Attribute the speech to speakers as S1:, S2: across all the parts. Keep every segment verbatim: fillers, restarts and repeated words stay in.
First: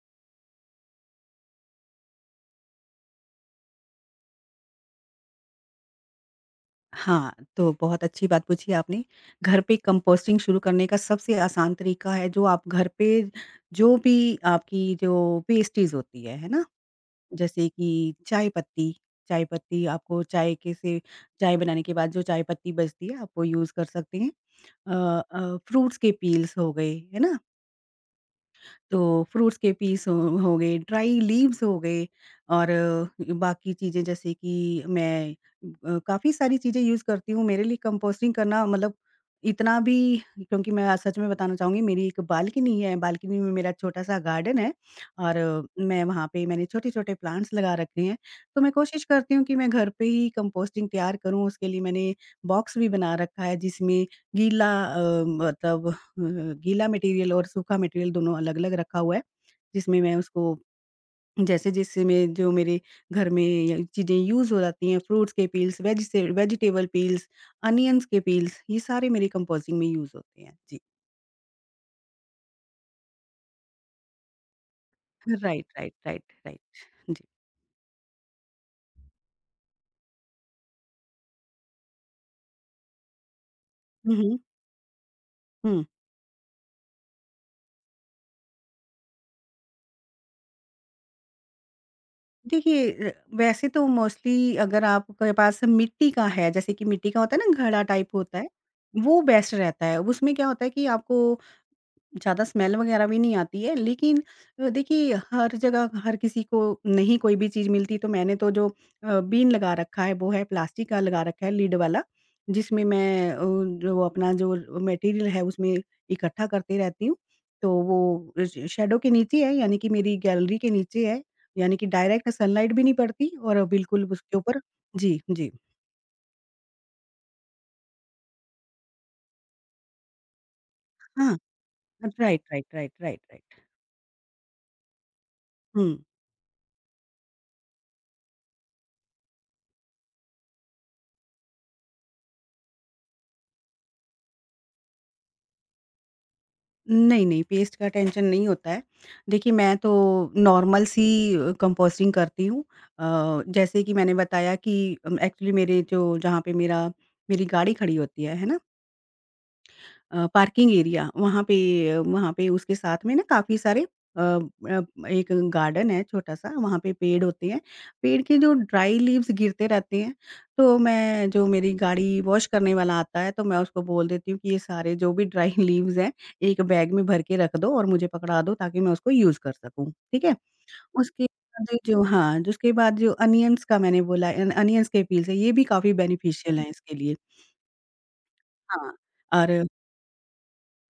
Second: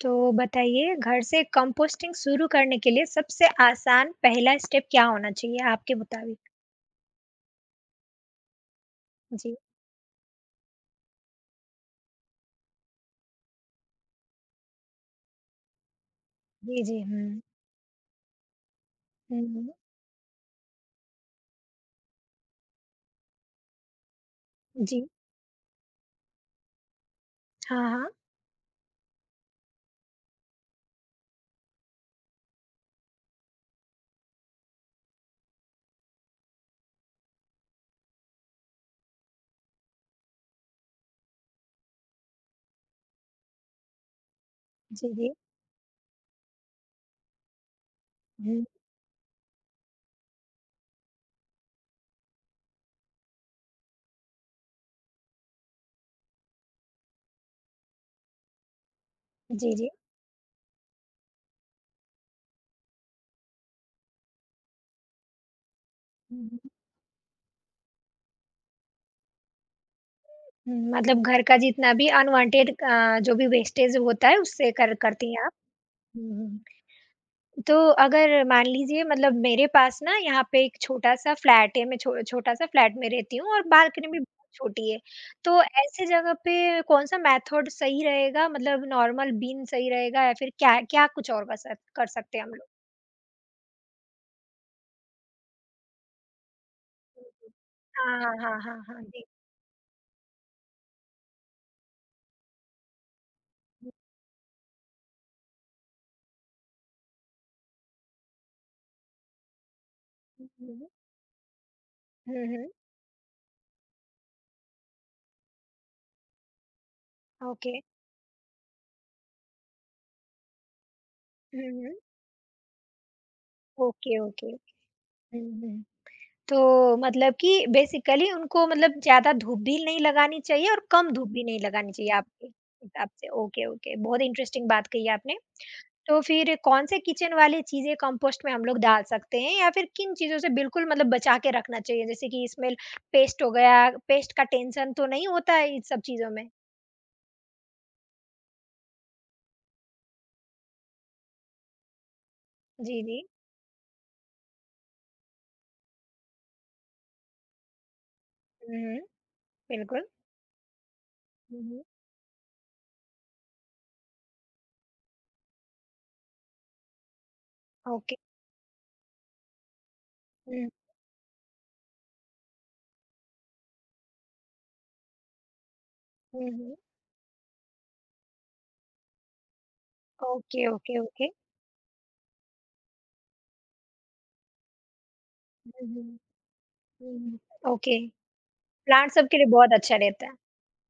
S1: तो बताइए घर से कंपोस्टिंग शुरू करने के लिए सबसे आसान पहला स्टेप क्या होना चाहिए आपके मुताबिक?
S2: हाँ, तो बहुत अच्छी बात पूछी आपने।
S1: जी,
S2: घर पे कंपोस्टिंग शुरू करने का सबसे आसान तरीका है जो आप घर पे जो भी आपकी जो वेस्टेज होती है, है ना?
S1: जी, जी, हुँ,
S2: जैसे कि चाय पत्ती, चाय
S1: हुँ,
S2: पत्ती आपको चाय के से चाय बनाने के बाद जो चाय पत्ती बचती है आप वो यूज़ कर सकते हैं। अ
S1: जी,
S2: अ, फ्रूट्स के पील्स हो गए, है ना?
S1: हाँ, हाँ,
S2: तो फ्रूट्स के पीस हो हो गए, ड्राई लीव्स हो गए और अ, बाकी चीज़ें जैसे कि मैं अ, काफ़ी सारी चीज़ें यूज़ करती हूँ। मेरे लिए कंपोस्टिंग करना मतलब इतना भी क्योंकि मैं सच में बताना चाहूँगी मेरी एक बालकनी है, बालकनी में मेरा छोटा-सा गार्डन है
S1: जी, जी,
S2: और अ, मैं वहाँ पे मैंने छोटे-छोटे प्लांट्स लगा रखे हैं। तो
S1: हुँ,
S2: मैं कोशिश करती हूँ कि मैं घर पे ही कंपोस्टिंग तैयार करूँ, उसके लिए मैंने बॉक्स भी बना रखा है जिसमें गीला अ, मतलब अ, गीला मटेरियल और सूखा मटेरियल दोनों अलग-अलग रखा हुआ है,
S1: जी, जी,
S2: जिसमें मैं उसको जैसे-जैसे मैं जो मेरे घर में ये चीज़ें यूज़ हो जाती हैं, फ्रूट्स के पील्स, वेजिसे
S1: हुँ, हुँ,
S2: वेजिटेबल पील्स, अनियंस के पील्स, ये सारे मेरी कंपोस्टिंग में यूज़ होते हैं।
S1: हुँ,
S2: जी।
S1: मतलब घर का जितना भी अनवांटेड अ, जो भी वेस्टेज होता है उससे कर करती हैं आप?
S2: राइट, राइट, राइट,
S1: हुँ, हुँ, हुँ।
S2: राइट। जी।
S1: तो अगर मान लीजिए मतलब मेरे पास ना यहाँ पे एक छोटा-सा फ्लैट है, मैं छो छोटा-सा फ्लैट में रहती हूँ और बालकनी
S2: हुँ,
S1: भी
S2: हुँ।
S1: बहुत छोटी है। तो
S2: हुँ।
S1: ऐसे जगह पे कौन-सा मेथड सही रहेगा मतलब नॉर्मल बीन सही रहेगा या फिर क्या क्या कुछ और कर सक कर सकते हैं हम लोग?
S2: देखिए, अ, वैसे तो मोस्टली अगर आपके पास मिट्टी का है, जैसे कि मिट्टी का
S1: हुँ,
S2: होता है
S1: हुँ।
S2: ना घड़ा टाइप
S1: हाँ, हाँ,
S2: होता है,
S1: हाँ, हाँ, हाँ,
S2: वो
S1: जी।
S2: बेस्ट रहता है। उसमें क्या होता है कि आपको ज़्यादा स्मेल वगैरह भी नहीं आती है, लेकिन अ, देखिए हर जगह हर किसी को नहीं कोई भी चीज़ मिलती तो मैंने तो जो अ, बीन लगा रखा है वो है
S1: हुँ, हुँ,
S2: प्लास्टिक
S1: हुँ,
S2: का लगा रखा है लिड वाला,
S1: हुँ, हुँ, हुँ,
S2: जिसमें मैं अ, जो अपना जो मटेरियल है उसमें इकट्ठा करती रहती हूँ। तो
S1: ओके।
S2: वो श शैडो के नीचे है यानी कि मेरी गैलरी के नीचे है,
S1: हुँ,
S2: यानी कि
S1: हुँ,
S2: डायरेक्ट सनलाइट भी नहीं पड़ती और बिल्कुल
S1: ओके,
S2: उसके
S1: ओके।
S2: ऊपर
S1: हुँ,
S2: जी, जी।
S1: हुँ। तो मतलब कि बेसिकली उनको मतलब ज़्यादा धूप भी नहीं लगानी चाहिए और कम धूप
S2: हाँ,
S1: भी नहीं लगानी चाहिए
S2: राइट,
S1: आपके
S2: राइट, राइट,
S1: हिसाब
S2: राइट,
S1: से।
S2: राइट।
S1: ओके, ओके, बहुत इंटरेस्टिंग बात कही आपने।
S2: हुँ।
S1: तो फिर कौन से किचन वाली चीज़ें कंपोस्ट में हम लोग डाल सकते हैं या फिर किन चीज़ों से बिल्कुल मतलब बचा के रखना चाहिए? जैसे कि स्मेल पेस्ट हो गया, पेस्ट का टेंशन तो नहीं होता है इन सब चीज़ों में?
S2: नहीं, नहीं, पेस्ट का टेंशन नहीं होता है। देखिए, मैं तो नॉर्मल सी अ, कंपोस्टिंग करती हूँ।
S1: जी, जी।
S2: अ, जैसे कि मैंने बताया कि अम, एक्चुअली मेरे जो जहाँ पे मेरा मेरी गाड़ी खड़ी होती है, है ना?
S1: हुँ, हुँ, बिल्कुल।
S2: अ, पार्किंग एरिया वहाँ पे
S1: हुँ, हुँ,
S2: वहाँ पे उसके साथ में ना काफ़ी सारे अ अ, एक गार्डन है छोटा-सा वहाँ पे पेड़ होते हैं।
S1: ओके।
S2: पेड़ के जो ड्राई लीव्स गिरते रहते हैं,
S1: हुँ,
S2: तो मैं जो मेरी गाड़ी वॉश करने वाला आता है तो मैं उसको बोल देती हूँ कि ये सारे जो भी ड्राई लीव्स हैं
S1: हुँ,
S2: एक
S1: हुँ।
S2: बैग में भर के रख दो और मुझे पकड़ा दो ताकि मैं उसको यूज़ कर सकूँ, ठीक है?
S1: ओके, ओके,
S2: उसके
S1: ओके।
S2: बाद जो हाँ, जो उसके बाद जो अनियन्स का मैंने बोला अन अनियन्स के पील्स हैं ये भी
S1: हुँ,
S2: काफ़ी
S1: हुँ,
S2: बेनिफिशियल हैं इसके लिए।
S1: हुँ, हुँ। ओके,
S2: हाँ,
S1: प्लांट सबके लिए
S2: और
S1: बहुत अच्छा रहता है।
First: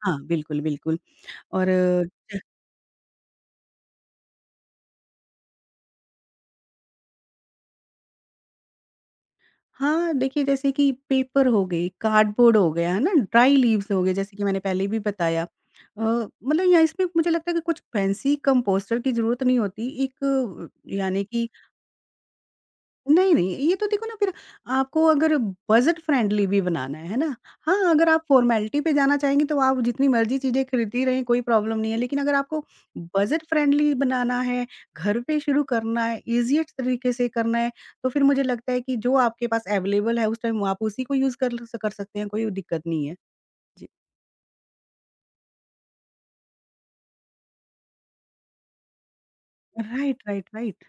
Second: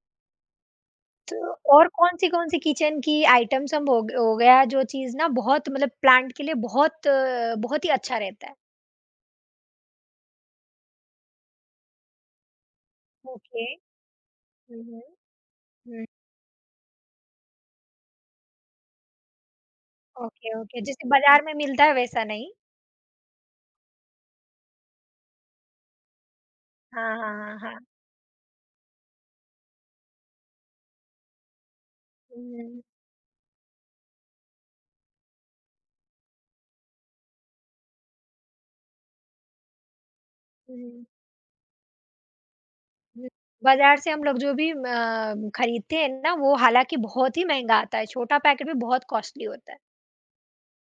S2: हाँ, बिल्कुल, बिल्कुल।
S1: तो
S2: और
S1: और कौन-सी,
S2: ज
S1: कौन-सी किचन की आइटम्स हम हो ग हो गया जो चीज़ ना बहुत मतलब प्लांट के लिए बहुत अ, बहुत ही अच्छा रहता है?
S2: हाँ, देखिए जैसे कि पेपर हो गई, कार्डबोर्ड हो गया, है ना? Dry
S1: okay.
S2: लीव्स हो गए जैसे कि मैंने
S1: हुँ,
S2: पहले भी
S1: हुँ।
S2: बताया। अ,
S1: हुँ,
S2: मतलब या इसमें मुझे लगता है कि कुछ फैंसी कंपोस्टर की ज़रूरत नहीं होती। एक
S1: ओके, ओके।
S2: अ,
S1: जैसे
S2: यानी
S1: बाज़ार
S2: कि
S1: में मिलता है वैसा नहीं?
S2: नहीं, नहीं, ये तो देखो ना फिर आपको अगर बजट फ्रेंडली भी बनाना है, है
S1: हाँ, हाँ,
S2: ना?
S1: हाँ, हाँ।
S2: हाँ, अगर आप फॉर्मेलिटी पे जाना चाहेंगी तो आप जितनी मर्ज़ी चीज़ें खरीदती रहें, कोई प्रॉब्लम नहीं है। लेकिन अगर आपको
S1: हुँ,
S2: बजट फ्रेंडली बनाना है, घर पे शुरू करना है, ईज़ीएस्ट तरीके से करना है, तो फिर मुझे लगता है कि जो आपके पास अवेलेबल है उस टाइम आप उसी
S1: हुँ,
S2: को यूज़ कर ल कर सकते हैं, कोई दिक्कत नहीं है।
S1: हुँ।
S2: जी।
S1: बाज़ार से हम लोग जो भी म अ, खरीदते हैं ना वो हालाँकि बहुत ही महँगा आता है, छोटा पैकेट भी बहुत कॉस्टली होता है।
S2: Right, right, right.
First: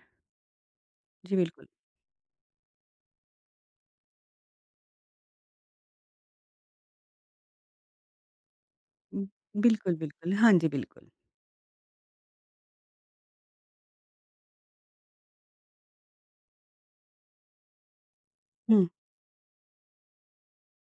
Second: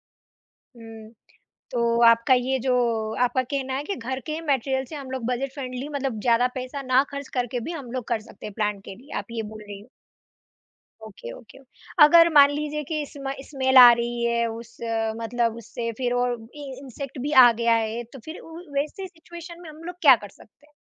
S1: हुँ।
S2: जी, बिल्कुल।
S1: तो आपका ये जो आपका कहना है कि घर के मटेरियल से हम लोग बजट फ्रेंडली मतलब ज़्यादा पैसा ना खर्च करके भी हम लोग कर सकते हैं प्लांट के लिए, आप
S2: उम,
S1: ये बोल रही हो?
S2: बिल्कुल, बिल्कुल। हाँ जी, बिल्कुल।
S1: Okay, okay. अगर मान लीजिए कि स्म स्मेल आ रही है उस अ, मतलब उससे फिर और इ इंसेक्ट भी आ गया है, तो फिर उ
S2: हुँ।
S1: वैसे सिचुएशन में हम लोग क्या कर सकते हैं?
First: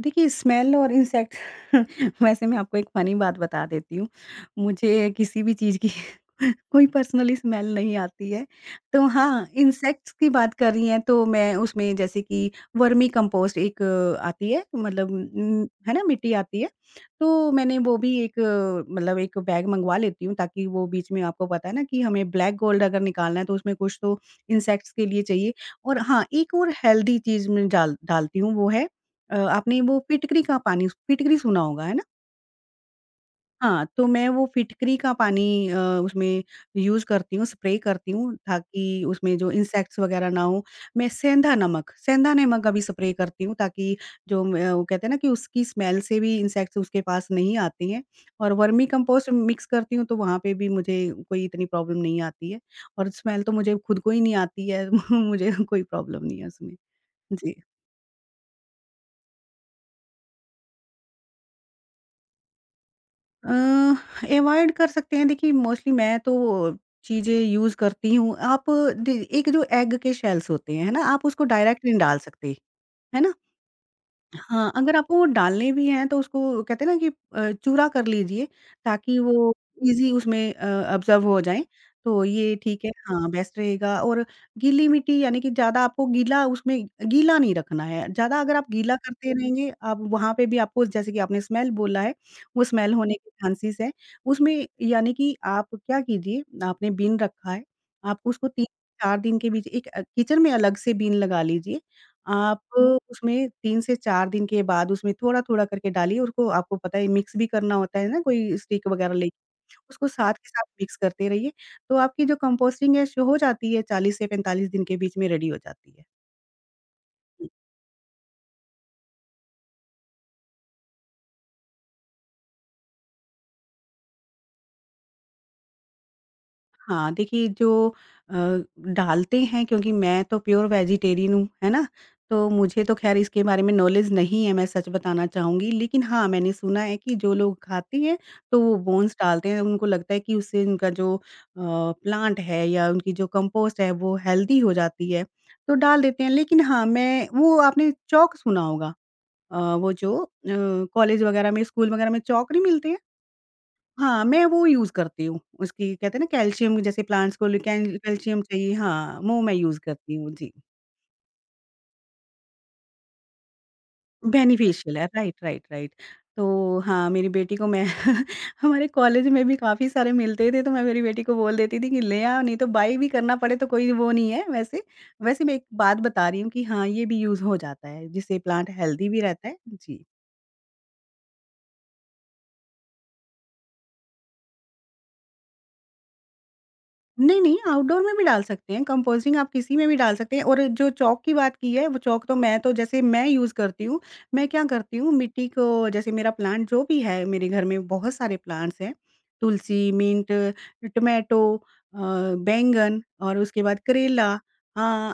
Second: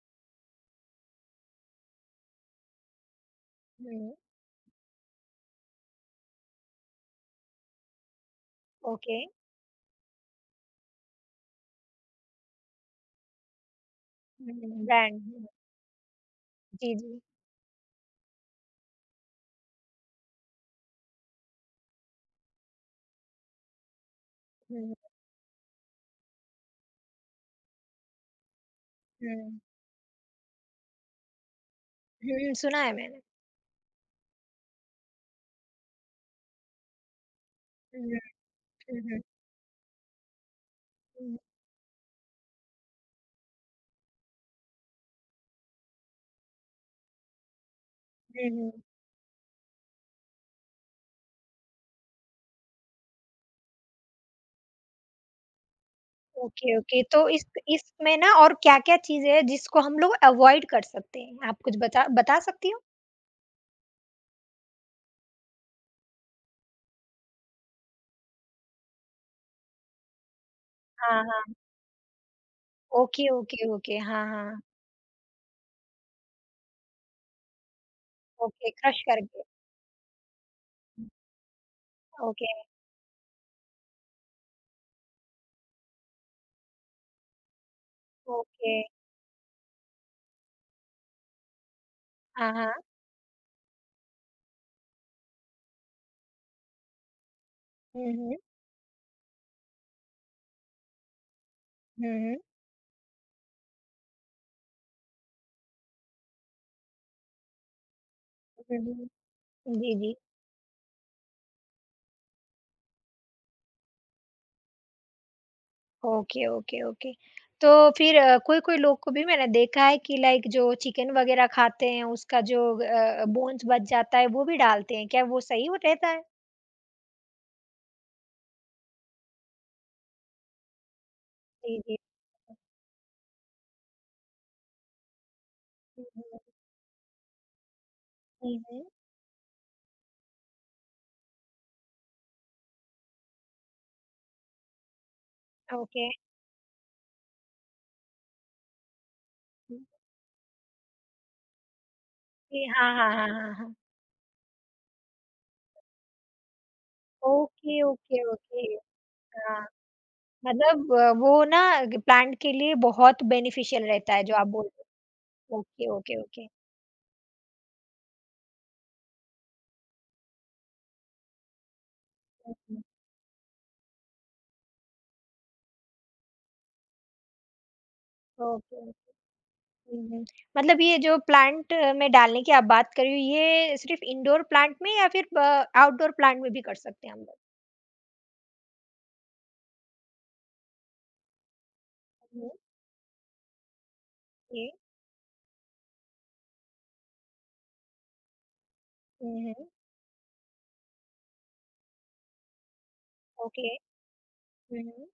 S2: देखिए, स्मेल और इंसेक्ट वैसे मैं आपको एक फ़नी बात बता देती हूँ।
S1: हुँ,
S2: मुझे किसी भी चीज़ की कोई पर्सनली स्मेल नहीं आती है। तो
S1: ओके।
S2: हाँ, इंसेक्ट्स की बात कर रही हैं तो मैं उसमें जैसे कि वर्मी कंपोस्ट एक अ, आती है
S1: हुँ,
S2: मतलब
S1: ब्रांड हुँ,
S2: उम, है ना मिट्टी आती है।
S1: जी, जी।
S2: तो मैंने वो भी एक अ, मतलब एक बैग मँगवा लेती हूँ ताकि वो बीच में आपको पता है ना कि हमें ब्लैक गोल्ड अगर निकालना है तो उसमें कुछ तो इंसेक्ट्स
S1: हुँ,
S2: के लिए चाहिए। और हाँ, एक और हेल्दी चीज़ मैं डाल डालती हूँ वो है अ,
S1: हुँ।
S2: आपने वो फिटकरी का पानी फिटकरी सुना होगा, है ना?
S1: हुँ, सुना है मैंने।
S2: हाँ, तो मैं वो फिटकरी का पानी अ, उसमें यूज़ करती हूँ, स्प्रे
S1: हुँ,
S2: करती हूँ
S1: हुँ,
S2: ताकि
S1: हुँ,
S2: उसमें जो इंसेक्ट्स वगैरह ना हो। मैं
S1: हुँ,
S2: सेंधा नमक सेंधा नमक अभी स्प्रे करती हूँ ताकि जो म अ, वो कहते हैं ना कि उसकी स्मेल से भी इंसेक्ट्स उसके पास नहीं आते हैं
S1: हुँ,
S2: और
S1: हुँ।
S2: वर्मी कंपोस्ट मिक्स करती हूँ, तो वहाँ पे भी मुझे कोई इतनी प्रॉब्लम नहीं आती है और स्मेल तो मुझे खुद को ही नहीं आती है, मुझे कोई प्रॉब्लम नहीं है उसमें।
S1: Okay, okay. तो इस
S2: जी।
S1: इसमें ना और क्या-क्या चीज़ें हैं जिसको हम लोग अवॉइड कर सकते हैं? आप कुछ बता बता सकती हो?
S2: अ, अवॉइड कर सकते हैं देखिए मोस्टली मैं तो चीज़ें यूज़ करती हूँ। आप दे एक जो एग के शेल्स होते हैं, है ना?
S1: हाँ,
S2: आप उसको
S1: हाँ।
S2: डायरेक्ट नहीं डाल सकते, है
S1: ओके,
S2: ना?
S1: Okay, okay. हाँ, हाँ।
S2: हाँ, अगर आपको वो डालने भी हैं तो उसको कहते हैं ना कि अ, चूरा कर लीजिए
S1: ओके, क्रश
S2: ताकि
S1: करके।
S2: वो ईज़ी उसमें अ, ऑब्ज़र्व हो जाएँ, तो
S1: ओके,
S2: ये ठीक है हाँ, बेस्ट रहेगा और गीली मिट्टी यानी कि ज़्यादा आपको गीला उसमें गीला नहीं रखना है, ज़्यादा अगर आप
S1: ओके।
S2: गीला करते रहेंगे आप वहाँ पे भी आपको जैसे कि आपने स्मेल बोला है,
S1: हाँ,
S2: वो
S1: हाँ।
S2: स्मेल होने के चांसेस हैं। उसमें यानी कि आप क्या कीजिए, आपने बिन रखा है,
S1: हुँ,
S2: आप
S1: हुँ।
S2: उसको तीन चार दिन के बीच एक अ, किचन में अलग से बिन लगा लीजिए
S1: हुँ, हुँ।
S2: आप हुँ। उसमें तीन से चार दिन के बाद उसमें थोड़ा-थोड़ा करके डालिए, उसको आपको पता है मिक्स भी करना होता है ना कोई
S1: हुँ,
S2: स्टिक
S1: हुँ।
S2: वगैरह ले
S1: जी,
S2: उसको
S1: जी।
S2: साथ के साथ मिक्स करते रहिए, तो आपकी जो कंपोस्टिंग है श हो जाती है चालीस से पैंतालीस दिन के बीच में रेडी हो जाती है।
S1: Okay, okay, okay. तो फिर अ, कोई-कोई लोग को भी मैंने देखा है कि लाइक जो चिकन वगैरह खाते हैं उसका जो अ, बोन्स बच जाता है वो भी डालते हैं। क्या वो सही वो रहता है?
S2: हाँ, देखिए जो अ, डालते हैं क्योंकि मैं तो प्योर वेजिटेरियन हूँ, है
S1: जी,
S2: ना?
S1: जी।
S2: तो मुझे तो ख़ैर इसके बारे में नॉलेज नहीं है, मैं सच बताना चाहूँगी। लेकिन
S1: हुँ,
S2: हाँ,
S1: हुँ।
S2: मैंने सुना है कि जो लोग खाते हैं,
S1: हुँ,
S2: तो वो
S1: हुँ।
S2: बोन्स डालते हैं, उनको लगता है कि उससे उनका जो अ, प्लांट है या उनकी जो कंपोस्ट है, वो हेल्दी हो जाती है, तो डाल
S1: ओके।
S2: देते हैं। लेकिन हाँ, मैं वो आपने चॉक सुना होगा अ, वो जो अ, कॉलेज वग़ैरह में, स्कूल वग़ैरह में चॉक नहीं
S1: जी,
S2: मिलते
S1: हाँ,
S2: हैं?
S1: हाँ, हाँ, हाँ, हाँ।
S2: हाँ, मैं वो यूज़ करती हूँ, उसकी कहते हैं ना कैल्शियम जैसे प्लांट्स को
S1: ओके,
S2: कैल
S1: ओके,
S2: कैल्शियम चाहिए
S1: ओके।
S2: हाँ, वो मैं
S1: हाँ,
S2: यूज़ करती हूँ, जी।
S1: मतलब अ, वो ना ग प्लांट के लिए बहुत बेनिफिशियल रहता है जो आप बोल
S2: बेनिफिशियल
S1: रहे
S2: है, राइट,
S1: हो।
S2: Right,
S1: okay,
S2: right.
S1: Okay, okay.
S2: तो हाँ, मेरी बेटी को मैं हमारे कॉलेज में भी काफ़ी सारे मिलते थे, तो मैं मेरी बेटी को बोल देती थी कि ले आओ,
S1: हुँ,
S2: नहीं तो
S1: हुँ।
S2: बाय भी करना पड़े तो कोई वो नहीं है वैसे। वैसे मैं एक बात बता रही हूँ कि हाँ, ये भी यूज़ हो जाता है, जिससे प्लांट
S1: ओके।
S2: हेल्दी भी रहता है।
S1: हुँ,
S2: जी।
S1: हुँ। मतलब ये जो प्लांट में डालने की आप बात कर रहे हो, ये सिर्फ़ इंडोर प्लांट में या फिर ब आउटडोर प्लांट में भी कर सकते हैं हम लोग?
S2: नहीं, नहीं, आउटडोर में भी डाल सकते हैं, कंपोस्टिंग आप किसी में भी डाल सकते हैं और जो चॉक की बात की है, वो चॉक तो
S1: हुँ, हुँ।
S2: मैं तो जैसे मैं यूज़ करती हूँ, मैं क्या करती हूँ मिट्टी को जैसे मेरा प्लांट जो भी है, मेरे घर में बहुत सारे प्लांट्स हैं, तुलसी, मिंट, टोमेटो अ, बैंगन और उसके
S1: ओके।
S2: बाद
S1: हुँ,
S2: करेला
S1: हुँ। हुँ, हुँ।
S2: हाँ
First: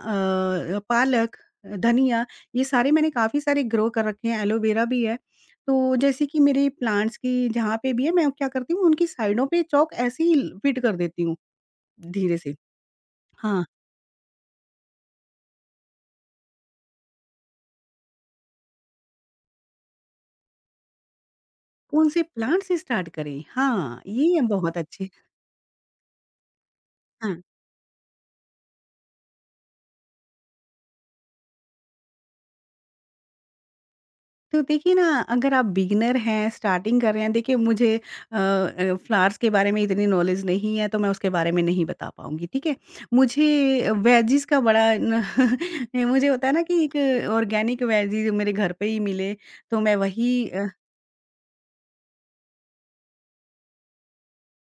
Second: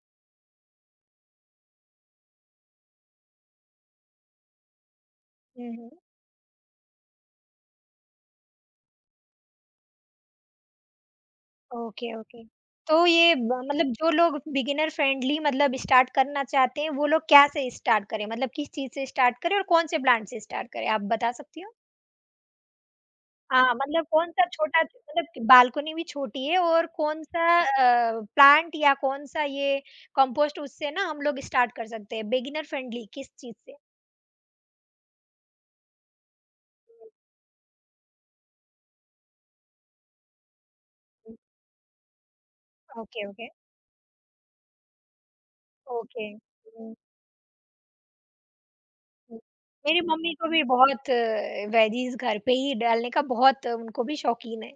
S2: अ, पालक, धनिया ये सारे मैंने काफ़ी सारे ग्रो कर रखे हैं, एलोवेरा भी है।
S1: हुँ, हुँ।
S2: तो जैसे कि मेरे प्लांट्स की जहाँ पे भी है, मैं क्या करती हूँ उनकी साइडों पे चॉक ऐसे ही फिट कर देती हूँ।
S1: ओके,
S2: धीरे
S1: ओके।
S2: से।
S1: तो ये ब
S2: हाँ,
S1: मतलब जो लोग बिगिनर फ्रेंडली मतलब स्टार्ट करना चाहते हैं, वो लोग क्या से स्टार्ट करें? मतलब किस चीज़ से स्टार्ट करें और कौन से प्लांट से स्टार्ट करें? आप बता सकती हो?
S2: कौन से प्लांट से स्टार्ट करें?
S1: हाँ,
S2: हाँ,
S1: मतलब
S2: ये
S1: कौन-सा
S2: बहुत
S1: छोटा
S2: अच्छे
S1: मतलब कि बालकनी भी छोटी है और
S2: हाँ,
S1: कौन-सा अ, प्लांट या कौन-सा ये कंपोस्ट उससे ना हम लोग स्टार्ट कर सकते हैं, बिगिनर फ्रेंडली किस चीज़ से?
S2: तो देखिए ना अगर आप बिगिनर हैं, स्टार्टिंग
S1: हुँ,
S2: कर रहे हैं, देखिए मुझे अ अ, फ्लावर्स के बारे में इतनी नॉलेज नहीं है, तो मैं उसके
S1: हुँ।
S2: बारे में नहीं बता पाऊँगी, ठीक है?
S1: ओके,
S2: मुझे
S1: ओके,
S2: वेजीज़ का बड़ा न मुझे
S1: ओके।
S2: होता है ना कि
S1: हुँ,
S2: एक ऑर्गेनिक वेजीज़ मेरे घर पे ही मिले,
S1: हुँ।
S2: तो मैं
S1: मेरी मम्मी
S2: वही
S1: को भी
S2: अ
S1: बहुत वेजीज़ घर पे ही डालने का बहुत अ, उनको भी शौकीन है।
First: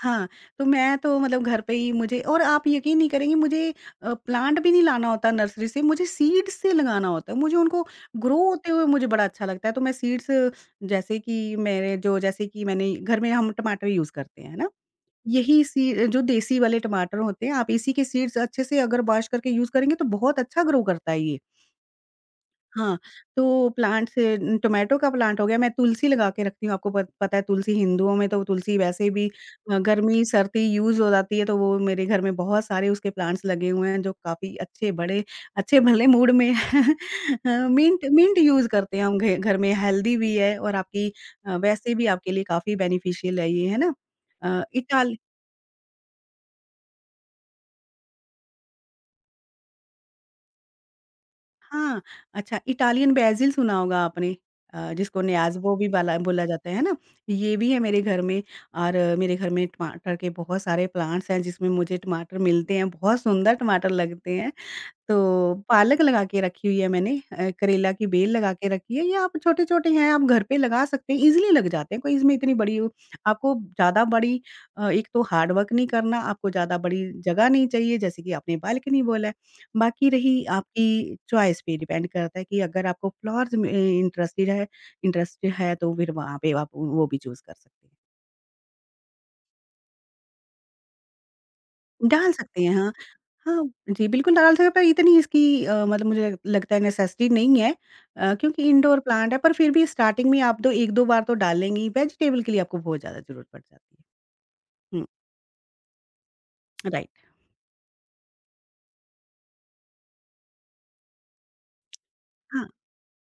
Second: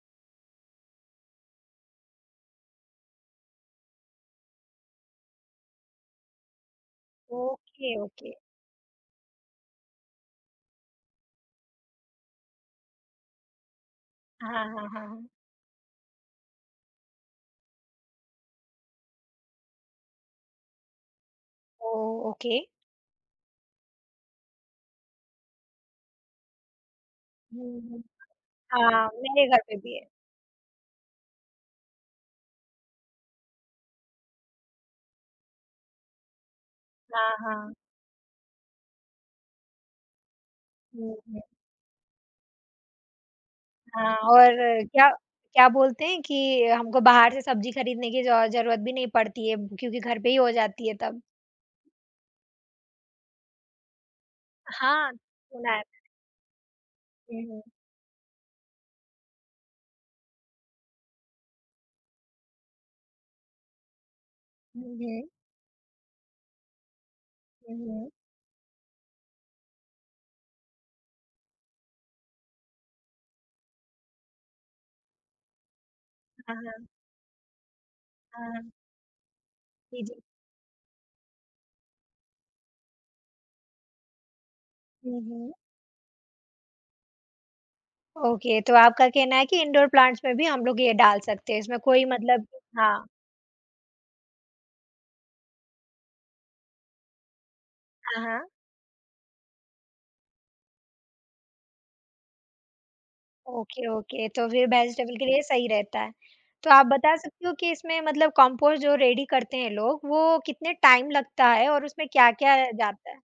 S2: हाँ, तो मैं तो मतलब घर पे ही मुझे और आप यकीन नहीं करेंगी मुझे अ, प्लांट भी नहीं लाना होता नर्सरी से, मुझे सीड्स से लगाना होता है। मुझे उनको
S1: ओके, ओके।
S2: ग्रो होते हुए मुझे बड़ा अच्छा लगता है। तो मैं सीड्स जैसे कि मेरे जो जैसे कि मैंने घर में हम टमाटर यूज़ करते हैं,
S1: हाँ,
S2: है ना?
S1: हाँ, हाँ, हाँ।
S2: यही सी जो देसी वाले टमाटर होते हैं, आप इसी के सीड्स अच्छे से अगर वॉश करके यूज़ करेंगे तो बहुत अच्छा ग्रो करता है ये।
S1: ओह! ओके।
S2: हाँ, तो प्लांट्स टोमेटो का प्लांट हो गया, मैं तुलसी लगा के रखती हूँ, आपको पत पता है तुलसी
S1: हुँ, हुँ।
S2: हिंदुओं में तो तुलसी
S1: हाँ,
S2: वैसे भी
S1: मेरे घर पे
S2: अ,
S1: भी है।
S2: गर्मी-सर्दी यूज़ हो जाती है, तो वो मेरे घर में बहुत सारे उसके प्लांट्स लगे हुए हैं, जो काफ़ी अच्छे बड़े अच्छे-भले मूड में
S1: हाँ,
S2: अ,
S1: हाँ।
S2: मिंट मिंट यूज़ करते हैं हम घे घर में, हेल्दी भी है और आपकी
S1: हुँ, हुँ।
S2: अ, वैसे भी आपके लिए काफ़ी बेनिफिशियल है ये, है ना?
S1: हाँ, और
S2: अ,
S1: क्या
S2: इटाल
S1: क्या बोलते हैं कि हमको बाहर से सब्ज़ी खरीदने की ज़ ज़रूरत भी नहीं पड़ती है क्योंकि घर पे ही हो जाती है तब।
S2: हाँ, अच्छा इटालियन बेसिल सुना होगा आपने अ,
S1: हाँ,
S2: जिसको
S1: सुना
S2: न्याज़वो
S1: है।
S2: भी बाला बोला जाता है, है ना?
S1: हुँ,
S2: ये
S1: हुँ।
S2: भी है मेरे घर में। और अ, मेरे घर में टमाटर के बहुत सारे प्लांट्स हैं, जिसमें मुझे टमाटर मिलते हैं, बहुत सुंदर टमाटर लगते हैं।
S1: हुँ, हुँ।
S2: तो पालक लगा के रखी हुई है मैंने, अ,
S1: हुँ,
S2: करेला की
S1: हुँ।
S2: बेल लगा के रखी है। या आप छोटे-छोटे हैं, आप घर पे लगा सकते हैं, ईज़िली लग जाते हैं, कोई इसमें इतनी बड़ी वो आपको ज़्यादा बड़ी, अ, एक तो हार्ड वर्क नहीं करना, आपको
S1: हाँ,
S2: ज़्यादा
S1: हाँ,
S2: बड़ी जगह नहीं चाहिए जैसे कि
S1: हाँ,
S2: आपने
S1: हाँ।
S2: बालकनी बोला है।
S1: जी,
S2: बाकी
S1: जी।
S2: रही आपकी चॉइस पे डिपेंड करता है कि अगर आपको फ्लावर्स में इंटरेस्टेड है,
S1: हुँ,
S2: इंटरेस्ट
S1: हुँ।
S2: है तो फिर वहाँ पे आप वो भी चूज़ कर सकते हैं।
S1: ओके, तो आपका कहना है कि इंडोर प्लांट्स में भी हम लोग ये डाल सकते हैं, इसमें कोई
S2: डाल
S1: मतलब
S2: सकते हैं, हाँ।
S1: हाँ।
S2: हाँ, जी, बिल्कुल डाल सकते हैं, पर इतनी इसकी अ, मतलब मुझे लग लगता है नेसेसिटी नहीं है,
S1: हाँ,
S2: अ,
S1: हाँ।
S2: क्योंकि इंडोर प्लांट है, पर फिर भी स्टार्टिंग में आप तो एक दो बार तो डालेंगे ही, वेजिटेबल के लिए आपको बहुत ज़्यादा ज़रूरत पड़
S1: ओके,
S2: जाती
S1: ओके, तो फिर
S2: है। हुँ,
S1: वेजिटेबल के लिए सही रहता है। तो आप
S2: राइट।
S1: बता सकते हो कि इसमें मतलब कंपोस्ट जो रेडी करते हैं लोग, वो कितने टाइम लगता है और उसमें क्या-क्या
S2: हाँ।
S1: जाता है?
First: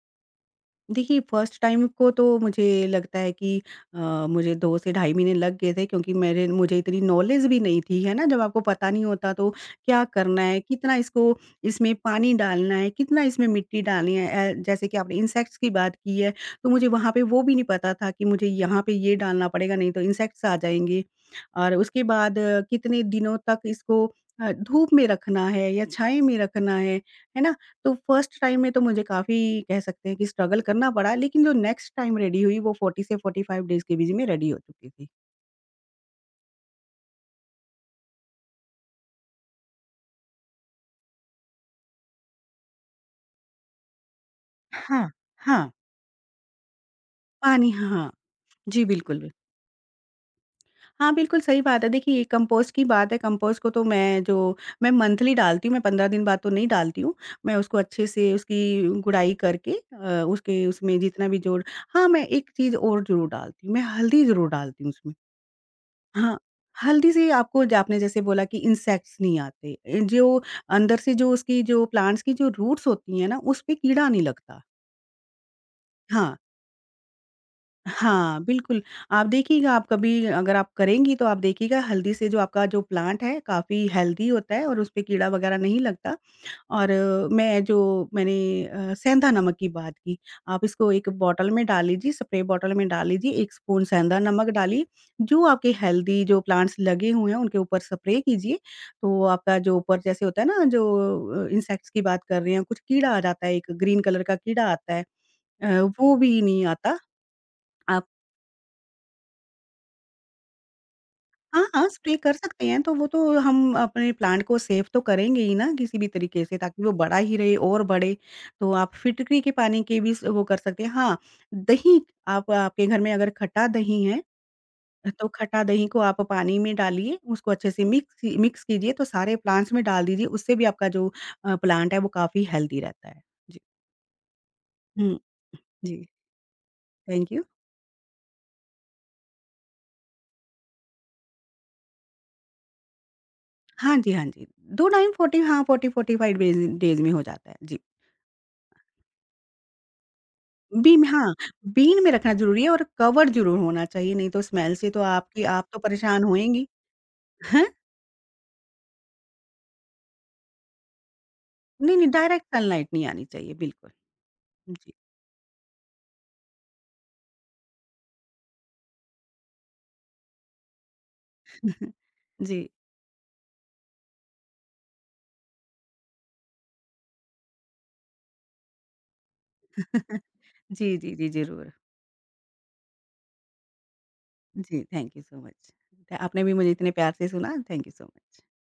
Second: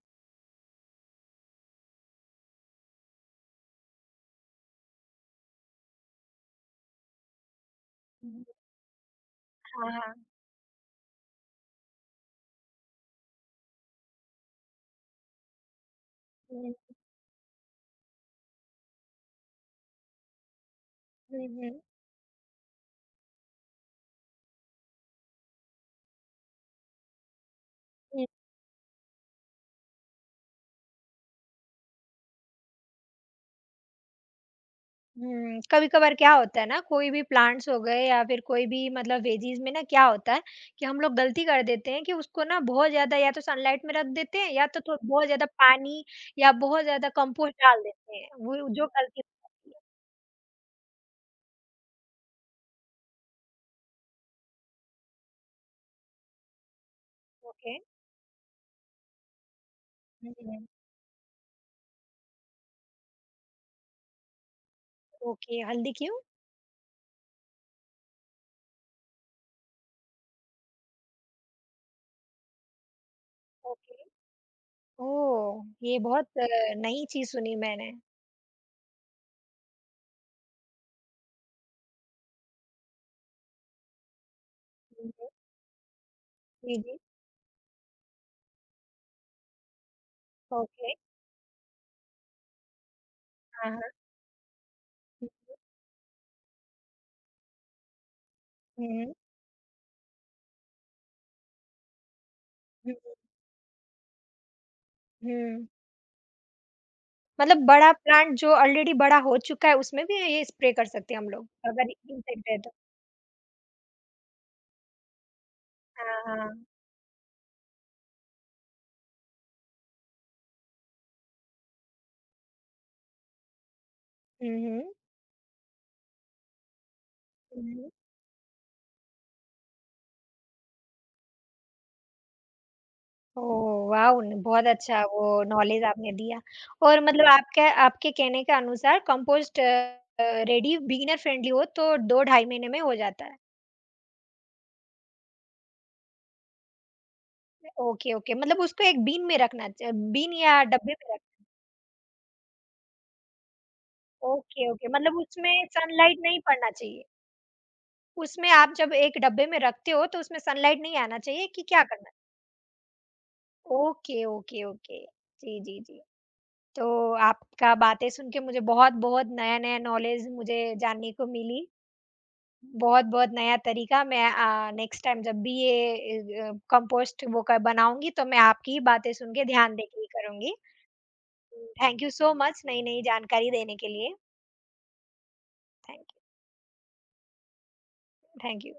S2: देखिए, फर्स्ट टाइम को तो मुझे लगता है कि अ, मुझे दो से ढाई महीने लग गए थे क्योंकि मेरे मुझे इतनी नॉलेज भी नहीं थी, है ना? जब
S1: हुँ,
S2: आपको पता नहीं होता तो
S1: हाँ,
S2: क्या
S1: हाँ।
S2: करना है, कितना इसको इसमें पानी डालना है, कितना इसमें मिट्टी डालनी है। अ, जैसे कि आपने इंसेक्ट्स की बात की है, तो
S1: हुँ,
S2: मुझे वहाँ पे वो भी नहीं पता था कि मुझे यहाँ पे ये डालना पड़ेगा, नहीं तो इंसेक्ट्स आ जाएँगे।
S1: हुँ,
S2: और
S1: हुँ,
S2: उसके बाद अ, कितने दिनों तक इसको अ, धूप में रखना है या छाया में रखना है, है ना? तो
S1: हुँ,
S2: फर्स्ट टाइम में तो मुझे काफ़ी कह सकते हैं कि स्ट्रगल करना पड़ा, लेकिन जो नेक्स्ट टाइम रेडी हुई वो फ़ोर्टी से फ़ोर्टी फ़ाइव डेज़ के बीच में रेडी हो चुकी थी।
S1: हुँ। कभी-कभार क्या होता है ना, कोई भी प्लांट्स हो गए या फिर कोई भी मतलब वेजीज़ में ना क्या होता है कि हम लोग गलती कर देते हैं कि उसको ना बहुत ज़्यादा या तो सनलाइट में रख देते हैं या तो थो
S2: हाँ,
S1: बहुत ज़्यादा
S2: हाँ।
S1: पानी या बहुत ज़्यादा कंपोस्ट
S2: पानी
S1: डाल
S2: हाँ।
S1: देते हैं, वो
S2: जी,
S1: जो
S2: बिल्कुल,
S1: गलती हो
S2: बिल
S1: जाती है।
S2: हाँ, बिल्कुल सही बात है। देखिए, ये कंपोस्ट की बात है। कंपोस्ट को तो मैं जो मैं मंथली डालती हूँ, मैं पंद्रह दिन बाद तो नहीं डालती हूँ। मैं
S1: ओके।
S2: उसको अच्छे से उसकी गुड़ाई करके अ,
S1: हुँ,
S2: उसके
S1: हुँ।
S2: उसमें जितना भी जोड़, हाँ, मैं एक चीज़ और ज़रूर डालती हूँ, मैं हल्दी ज़रूर डालती हूँ उसमें।
S1: ओके, हल्दी क्यों?
S2: हाँ, हल्दी से आपको ज आपने जैसे बोला कि इंसेक्ट्स नहीं आते। अ, जो अंदर से जो उसकी जो प्लांट्स की जो रूट्स होती हैं ना, उसपे
S1: ओके।
S2: कीड़ा नहीं लगता।
S1: ओह! ये बहुत
S2: हाँ,
S1: अ, नई चीज़ सुनी मैंने।
S2: हाँ, बिल्कुल। आप देखिएगा, आप कभी अगर आप करेंगी तो आप देखिएगा हल्दी से जो आपका जो प्लांट है काफ़ी हेल्दी होता है और उसपे
S1: हुँ,
S2: कीड़ा
S1: हुँ।
S2: वगैरह नहीं लगता।
S1: जी,
S2: और
S1: जी।
S2: अ, मैं जो मैंने अ, सेंधा नमक की बात की, आप
S1: ओके।
S2: इसको एक बॉटल में डाल लीजिए, स्प्रे बॉटल में डाल लीजिए, एक
S1: हाँ, हाँ।
S2: स्पून सेंधा नमक डालिए, जो आपके हेल्दी जो प्लांट्स लगे हुए हैं, उनके ऊपर स्प्रे कीजिए,
S1: हुँ,
S2: तो आपका जो ऊपर जैसे होता है ना, जो अ, इंसेक्ट्स की बात कर रहे हैं, कुछ
S1: हुँ,
S2: कीड़ा आ जाता है, एक ग्रीन कलर का कीड़ा आता है,
S1: हुँ।
S2: अ, वो भी नहीं आता।
S1: मतलब बड़ा
S2: आप
S1: प्लांट जो ऑलरेडी बड़ा हो चुका है उसमें भी ये स्प्रे कर सकते हैं हम लोग,
S2: हाँ, हाँ,
S1: अगर
S2: स्प्रे कर
S1: इंसेक्ट है
S2: सकते
S1: तो?
S2: हैं तो वो तो हम अपने प्लांट को सेव तो करेंगे ही ना किसी भी
S1: हाँ,
S2: तरीके से,
S1: हाँ।
S2: ताकि वो बड़ा ही रहे और बढ़े। तो आप फिटकरी के पानी के भी स वो कर सकते हैं। हाँ, दही, आप आपके घर में अगर खट्टा दही है,
S1: हुँ, हुँ।
S2: तो खट्टा दही को आप पानी में डालिए, उसको
S1: हुँ,
S2: अच्छे से
S1: हुँ।
S2: मिक्स मिक्स कीजिए तो सारे प्लांट्स में डाल दीजिए, उससे भी आपका जो अ, प्लांट है वो काफ़ी हेल्दी रहता है। जी।
S1: Oh wow! बहुत अच्छा
S2: हुँ,
S1: वो नॉलेज
S2: जी,
S1: आपने दिया और मतलब
S2: थैंक यू।
S1: आपके आपके कहने के अनुसार कंपोस्ट अ, रेडी बिगिनर फ्रेंडली हो तो दो ढाई महीने में हो जाता है।
S2: हाँ जी, हाँ जी। दो टाइम फ़ोर्टी हाँ, forty forty five days days में हो जाता है। जी।
S1: ओके, ओके मतलब उसको एक बीन में रखना च बीन या डब्बे
S2: बिन
S1: में रख
S2: हाँ, बिन में रखना ज़रूरी है और कवर्ड ज़रूर होना चाहिए, नहीं तो
S1: ओके,
S2: स्मेल
S1: ओके
S2: से तो
S1: मतलब
S2: आपकी
S1: उसमें
S2: आप तो
S1: सनलाइट
S2: परेशान
S1: नहीं
S2: होएँगी।
S1: पड़ना चाहिए।
S2: हैं?
S1: उसमें आप जब एक डब्बे में रखते हो तो उसमें सनलाइट नहीं आना चाहिए कि क्या
S2: नहीं, नहीं,
S1: करना है?
S2: डायरेक्ट सनलाइट नहीं आनी चाहिए, बिल्कुल।
S1: ओके, ओके,
S2: जी।
S1: ओके। जी, जी, जी। तो आपका बातें सुन के मुझे बहुत-बहुत नया-नया नॉलेज मुझे जानने को मिली।
S2: जी।
S1: बहुत-बहुत नया तरीका मैं अ, नेक्स्ट टाइम जब भी ये अ, कंपोस्ट वो क बनाऊँगी तो मैं आपकी ही बातें सुन के ध्यान देके ही करूँगी।
S2: जी, जी, जी, ज़रूर।
S1: थैंक यू सो मच नई-नई जानकारी देने के लिए।
S2: जी, thank you so much.
S1: Thank
S2: आपने भी मुझे इतने प्यार से सुना, thank you so
S1: you.
S2: Much.
S1: Thank you.